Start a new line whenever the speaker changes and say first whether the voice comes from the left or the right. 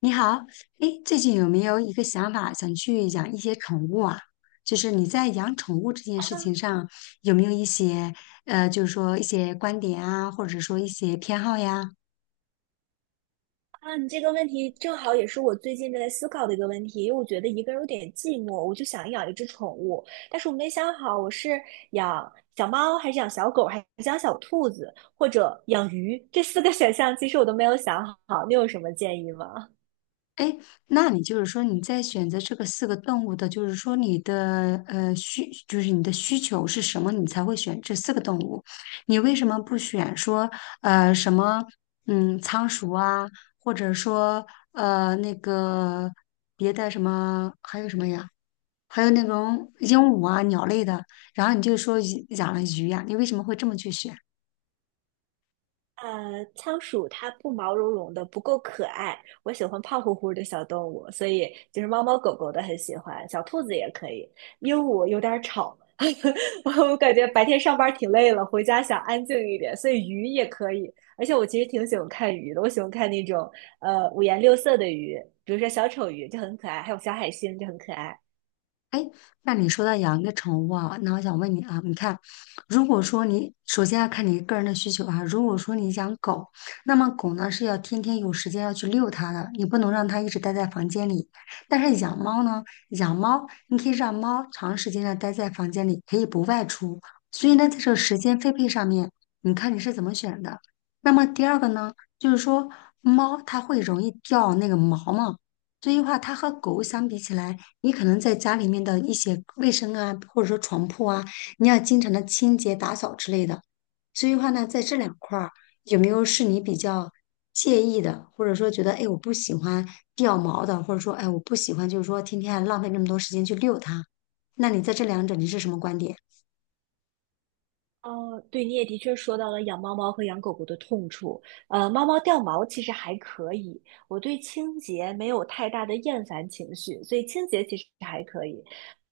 left: 你好，哎，最近有没有一个想法，想去养一些宠物啊？就是你在养宠物这件事情上，有没有一些就是说一些观点啊，或者说一些偏好呀？
right: 啊，你这个问题正好也是我最近正在思考的一个问题，因为我觉得一个人有点寂寞，我就想养一只宠物，但是我没想好我是养小猫还是养小狗，还是养小兔子，或者养鱼，这四个 选项其实我都没有想好，你有什么建议吗？
left: 哎，那你就是说你在选择这个四个动物的，就是说你的就是你的需求是什么，你才会选这四个动物？你为什么不选说呃什么嗯仓鼠啊，或者说呃那个别的什么还有什么呀？还有那种鹦鹉啊鸟类的，然后你就说鱼养了鱼呀、你为什么会这么去选？
right: 仓鼠它不毛茸茸的，不够可爱。我喜欢胖乎乎的小动物，所以就是猫猫狗狗的很喜欢，小兔子也可以。鹦鹉有点儿吵，我感觉白天上班挺累了，回家想安静一点，所以鱼也可以。而且我其实挺喜欢看鱼的，我喜欢看那种五颜六色的鱼，比如说小丑鱼就很可爱，还有小海星就很可爱。
left: 那你说到养一个宠物啊，那我想问你啊，你看，如果说你首先要看你个人的需求啊，如果说你养狗，那么狗呢是要天天有时间要去遛它的，你不能让它一直待在房间里。但是养猫呢，养猫你可以让猫长时间的待在房间里，可以不外出。所以呢，在这个时间分配上面，你看你是怎么选的？那么第二个呢，就是说猫它会容易掉那个毛嘛。所以话，它和狗相比起来。你可能在家里面的一些卫生啊，或者说床铺啊，你要经常的清洁打扫之类的。所以的话呢，在这两块儿，有没有是你比较介意的，或者说觉得哎我不喜欢掉毛的，或者说哎我不喜欢就是说天天浪费那么多时间去遛它？那你在这两者你是什么观点？
right: 哦，对，你也的确说到了养猫猫和养狗狗的痛处。猫猫掉毛其实还可以，我对清洁没有太大的厌烦情绪，所以清洁其实还可以。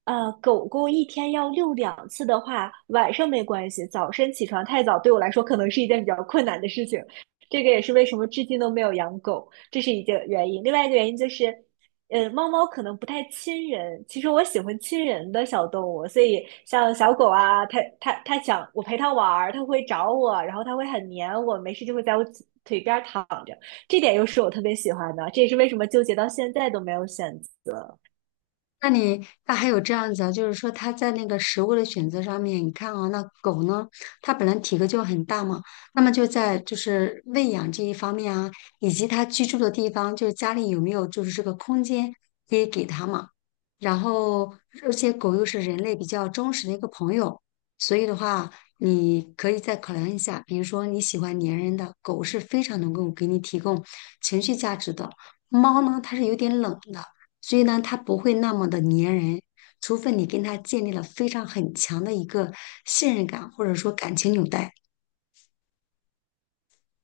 right: 狗狗一天要遛两次的话，晚上没关系，早晨起床太早对我来说可能是一件比较困难的事情。这个也是为什么至今都没有养狗，这是一个原因。另外一个原因就是。猫猫可能不太亲人，其实我喜欢亲人的小动物，所以像小狗啊，它想我陪它玩儿，它会找我，然后它会很黏我，没事就会在我腿边儿躺着，这点又是我特别喜欢的，这也是为什么纠结到现在都没有选择。
left: 那你那还有这样子啊，就是说它在那个食物的选择上面，你看啊，那狗呢，它本来体格就很大嘛，那么就在就是喂养这一方面啊，以及它居住的地方，就是家里有没有就是这个空间可以给它嘛。然后，而且狗又是人类比较忠实的一个朋友，所以的话，你可以再考量一下，比如说你喜欢粘人的狗是非常能够给你提供情绪价值的，猫呢它是有点冷的。所以呢，它不会那么的粘人，除非你跟他建立了非常很强的一个信任感，或者说感情纽带。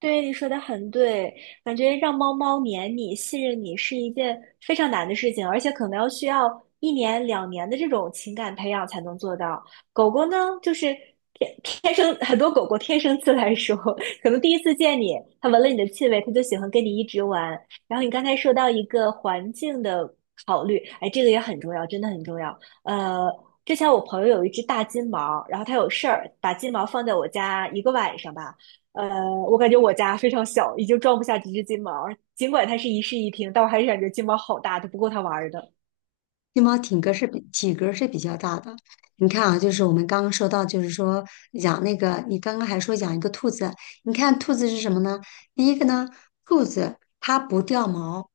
right: 对，你说的很对，感觉让猫猫黏你、信任你是一件非常难的事情，而且可能要需要一年、两年的这种情感培养才能做到。狗狗呢，就是天天生很多狗狗天生自来熟，可能第一次见你，它闻了你的气味，它就喜欢跟你一直玩。然后你刚才说到一个环境的考虑，哎，这个也很重要，真的很重要。呃，之前我朋友有一只大金毛，然后它有事儿，把金毛放在我家一个晚上吧。呃，我感觉我家非常小，已经装不下几只金毛儿尽管它是一室一厅，但我还是感觉金毛好大，都不够它玩儿的。
left: 金毛体格是比较大的，你看啊，就是我们刚刚说到，就是说养那个，你刚刚还说养一个兔子，你看兔子是什么呢？第一个呢，兔子它不掉毛，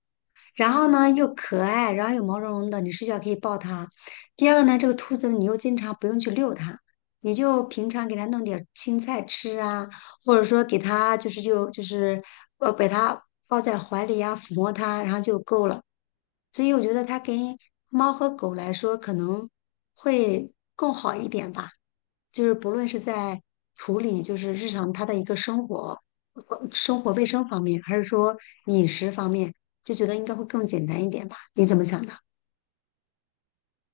left: 然后呢又可爱，然后又毛茸茸的，你睡觉可以抱它。第二呢，这个兔子你又经常不用去遛它，你就平常给它弄点儿青菜吃啊，或者说给它把它抱在怀里呀、抚摸它，然后就够了。所以我觉得它跟猫和狗来说可能会更好一点吧，就是不论是在处理就是日常它的一个生活、生活卫生方面，还是说饮食方面，就觉得应该会更简单一点吧？你怎么想的？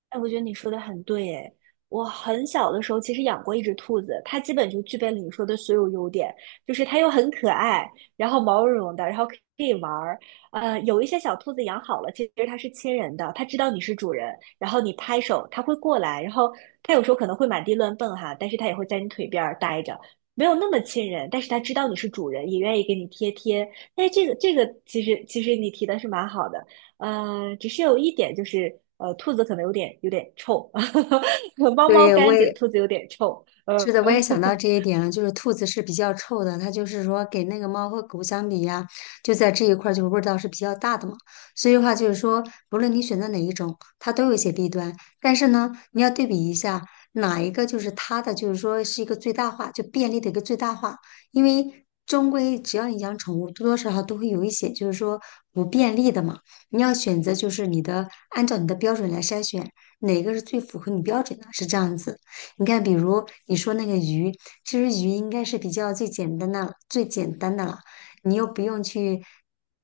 right: 哎，我觉得你说的很对，哎，我很小的时候其实养过一只兔子，它基本就具备了你说的所有优点，就是它又很可爱，然后毛茸茸的，然后可以玩儿。有一些小兔子养好了，其实它是亲人的，它知道你是主人，然后你拍手，它会过来，然后它有时候可能会满地乱蹦哈，但是它也会在你腿边儿待着，没有那么亲人，但是它知道你是主人，也愿意给你贴贴。哎，这个其实你提的是蛮好的。只是有一点就是，兔子可能有点臭，猫猫
left: 对，我
right: 干
left: 也
right: 净，兔子有点臭，
left: 是的，我也想到这一点了，就是兔子是比较臭的，它就是说给那个猫和狗相比呀，就在这一块儿就味道是比较大的嘛。所以的话就是说，不论你选择哪一种，它都有一些弊端，但是呢，你要对比一下哪一个就是它的，就是说是一个最大化，就便利的一个最大化，因为。终归，只要你养宠物，多多少少都会有一些，就是说不便利的嘛。你要选择，就是你的，按照你的标准来筛选，哪个是最符合你标准的，是这样子。你看，比如你说那个鱼，其实鱼应该是比较最简单的、最简单的了，你又不用去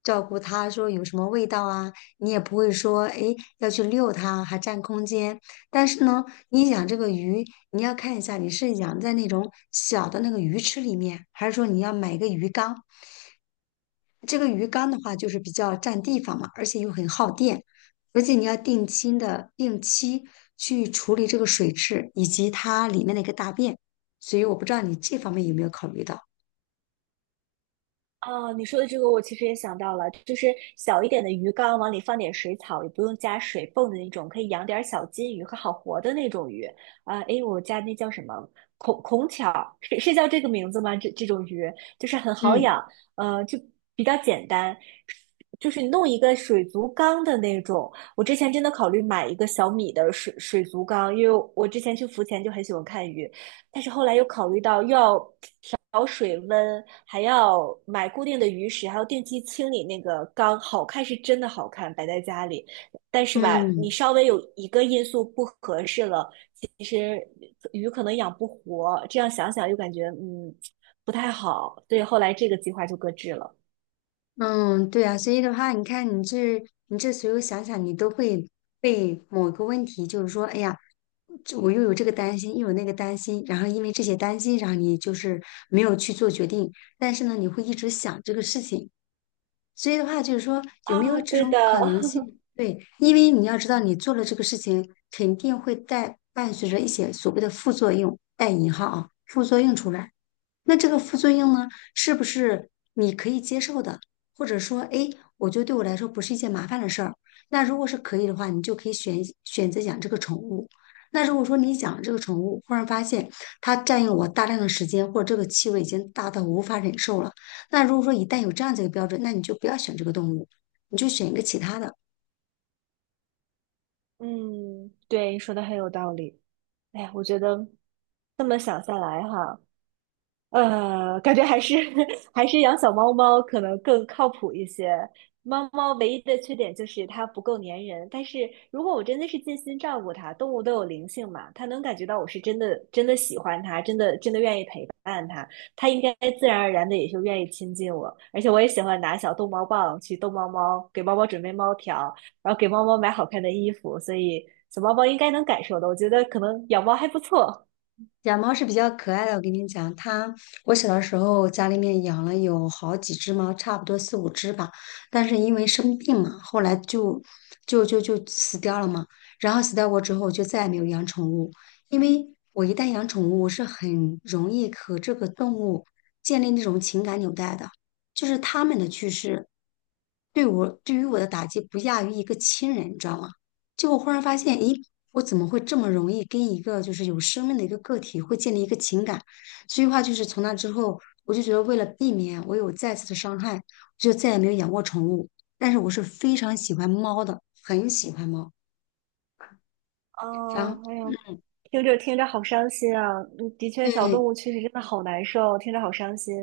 left: 照顾它，说有什么味道啊，你也不会说诶要去遛它，还占空间。但是呢，你养这个鱼，你要看一下你是养在那种小的那个鱼池里面，还是说你要买一个鱼缸，这个鱼缸的话，就是比较占地方嘛，而且又很耗电，而且你要定期去处理这个水质以及它里面的一个大便，所以我不知道你这方面有没有考虑到。
right: 哦，你说的这个我其实也想到了，就是小一点的鱼缸，往里放点水草，也不用加水泵的那种，可以养点小金鱼和好活的那种鱼。啊、诶，我家那叫什么孔孔巧，是是叫这个名字吗？这这种鱼就是很好
left: 嗯
right: 养，就比较简单，就是你弄一个水族缸的那种。我之前真的考虑买一个小米的水族缸，因为我之前去浮潜就很喜欢看鱼，但是后来又考虑到又要。调水温，还要买固定的鱼食，还要定期清理那个缸。好看是真的好看，摆在家里，但是吧，你
left: 嗯
right: 稍微有一个因素不合适了，其实鱼可能养不活。这样想想又感觉不太好，所以后来这个计划就搁置了。
left: 嗯，对啊，所以的话，你看你这随后想想，你都会被某个问题，就是说，哎呀，这我又有这个担心，又有那个担心，然后因为这些担心，然后你就是没有去做决定，但是呢，你会一直想这个事情。所以的话，就是说有没
right: 啊，
left: 有这
right: 对的，
left: 种可能性？对，因为你要知道，你做了这个事情，肯定会带伴随着一些所谓的副作用，带引号啊，副作用出来。那这个副作用呢，是不是你可以接受的？或者说，哎，我觉得对我来说不是一件麻烦的事儿。那如果是可以的话，你就可以选择养这个宠物。那如果说你养这个宠物，忽然发现它占用我大量的时间，或者这个气味已经大到无法忍受了。那如果说一旦有这样子一个标准，那你就不要选这个动物，你就选一个其他的。
right: 嗯，对，你说的很有道理。哎，我觉得这么想下来哈。感觉还是 还是养小猫猫可能更靠谱一些。猫猫唯一的缺点就是它不够粘人，但是如果我真的是尽心照顾它，动物都有灵性嘛，它能感觉到我是真的真的喜欢它，真的真的愿意陪伴它，它应该自然而然的也就愿意亲近我。而且我也喜欢拿小逗猫棒去逗猫猫，给猫猫准备猫条，然后给猫猫买好看的衣服，所以小猫猫应该能感受的。我觉得可能养猫还不错。
left: 养猫是比较可爱的，我跟你讲，它我小的时候家里面养了有好几只猫，差不多四五只吧。但是因为生病嘛，后来就死掉了嘛。然后死掉过之后，我就再也没有养宠物，因为我一旦养宠物，我是很容易和这个动物建立那种情感纽带的，就是它们的去世对于我的打击不亚于一个亲人，你知道吗？就我忽然发现，咦。我怎么会这么容易跟一个就是有生命的一个个体会建立一个情感？所以话就是从那之后，我就觉得为了避免我有再次的伤害，就再也没有养过宠物。但是我是非常喜欢猫的，很喜欢猫。然
right: 哦，
left: 后
right: 哎呀，听着听着好伤心啊！嗯的确，小
left: 对，
right: 动物确实真的好难受，听着好伤心。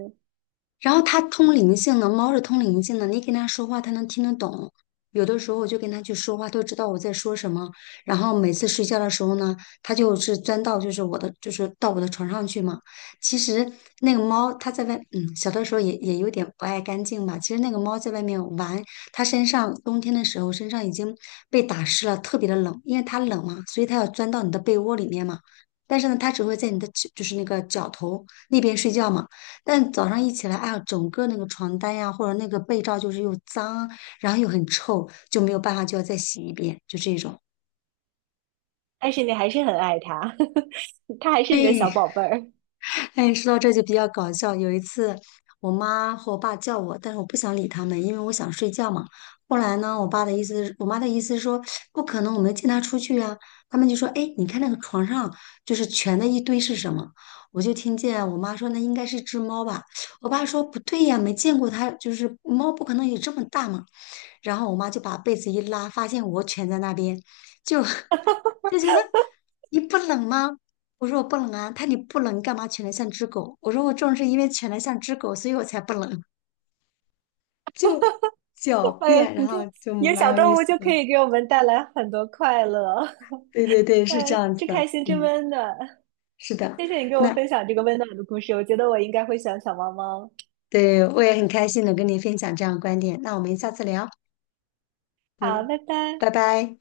left: 然后它通灵性的，猫是通灵性的，你跟它说话，它能听得懂。有的时候我就跟它去说话，它就知道我在说什么。然后每次睡觉的时候呢，它就是钻到就是我的就是到我的床上去嘛。其实那个猫它在外，嗯，小的时候也有点不爱干净吧。其实那个猫在外面玩，它身上冬天的时候身上已经被打湿了，特别的冷，因为它冷嘛，所以它要钻到你的被窝里面嘛。但是呢，它只会在你的脚就是那个脚头那边睡觉嘛。但早上一起来，哎呀，整个那个床单呀，或者那个被罩，就是又脏，然后又很臭，就没有办法，就要再洗一遍，就这种。
right: 但是你还是很爱它，它还是你的小宝贝儿。
left: 哎，说到这就比较搞笑。有一次，我妈和我爸叫我，但是我不想理他们，因为我想睡觉嘛。后来呢，我妈的意思是说，不可能，我没见他出去啊。他们就说，哎，你看那个床上就是蜷的一堆是什么？我就听见我妈说，那应该是只猫吧。我爸说，不对呀，没见过它，就是猫不可能有这么大嘛。然后我妈就把被子一拉，发现我蜷在那边，就 就觉得你不冷吗？我说我不冷啊，他你不冷，你干嘛蜷得像只狗？我说我正是因为蜷得像只狗，所以我才不冷，就 狡
right: 哎呦，
left: 辩，然
right: 你看，
left: 后就
right: 有
left: 蛮
right: 小
left: 有意
right: 动物
left: 思
right: 就可
left: 的。
right: 以给我们带来很多快乐。
left: 对对对，是这
right: 哎，
left: 样子
right: 真
left: 的，
right: 开心，真
left: 嗯，
right: 温暖。
left: 是的，
right: 谢谢你给我
left: 那
right: 分享这个温暖的故事，我觉得我应该会喜欢小猫猫。
left: 对我也很开心能跟你分享这样的观点，那我们下次聊，
right: 好，
left: 嗯，
right: 拜拜。
left: 拜拜。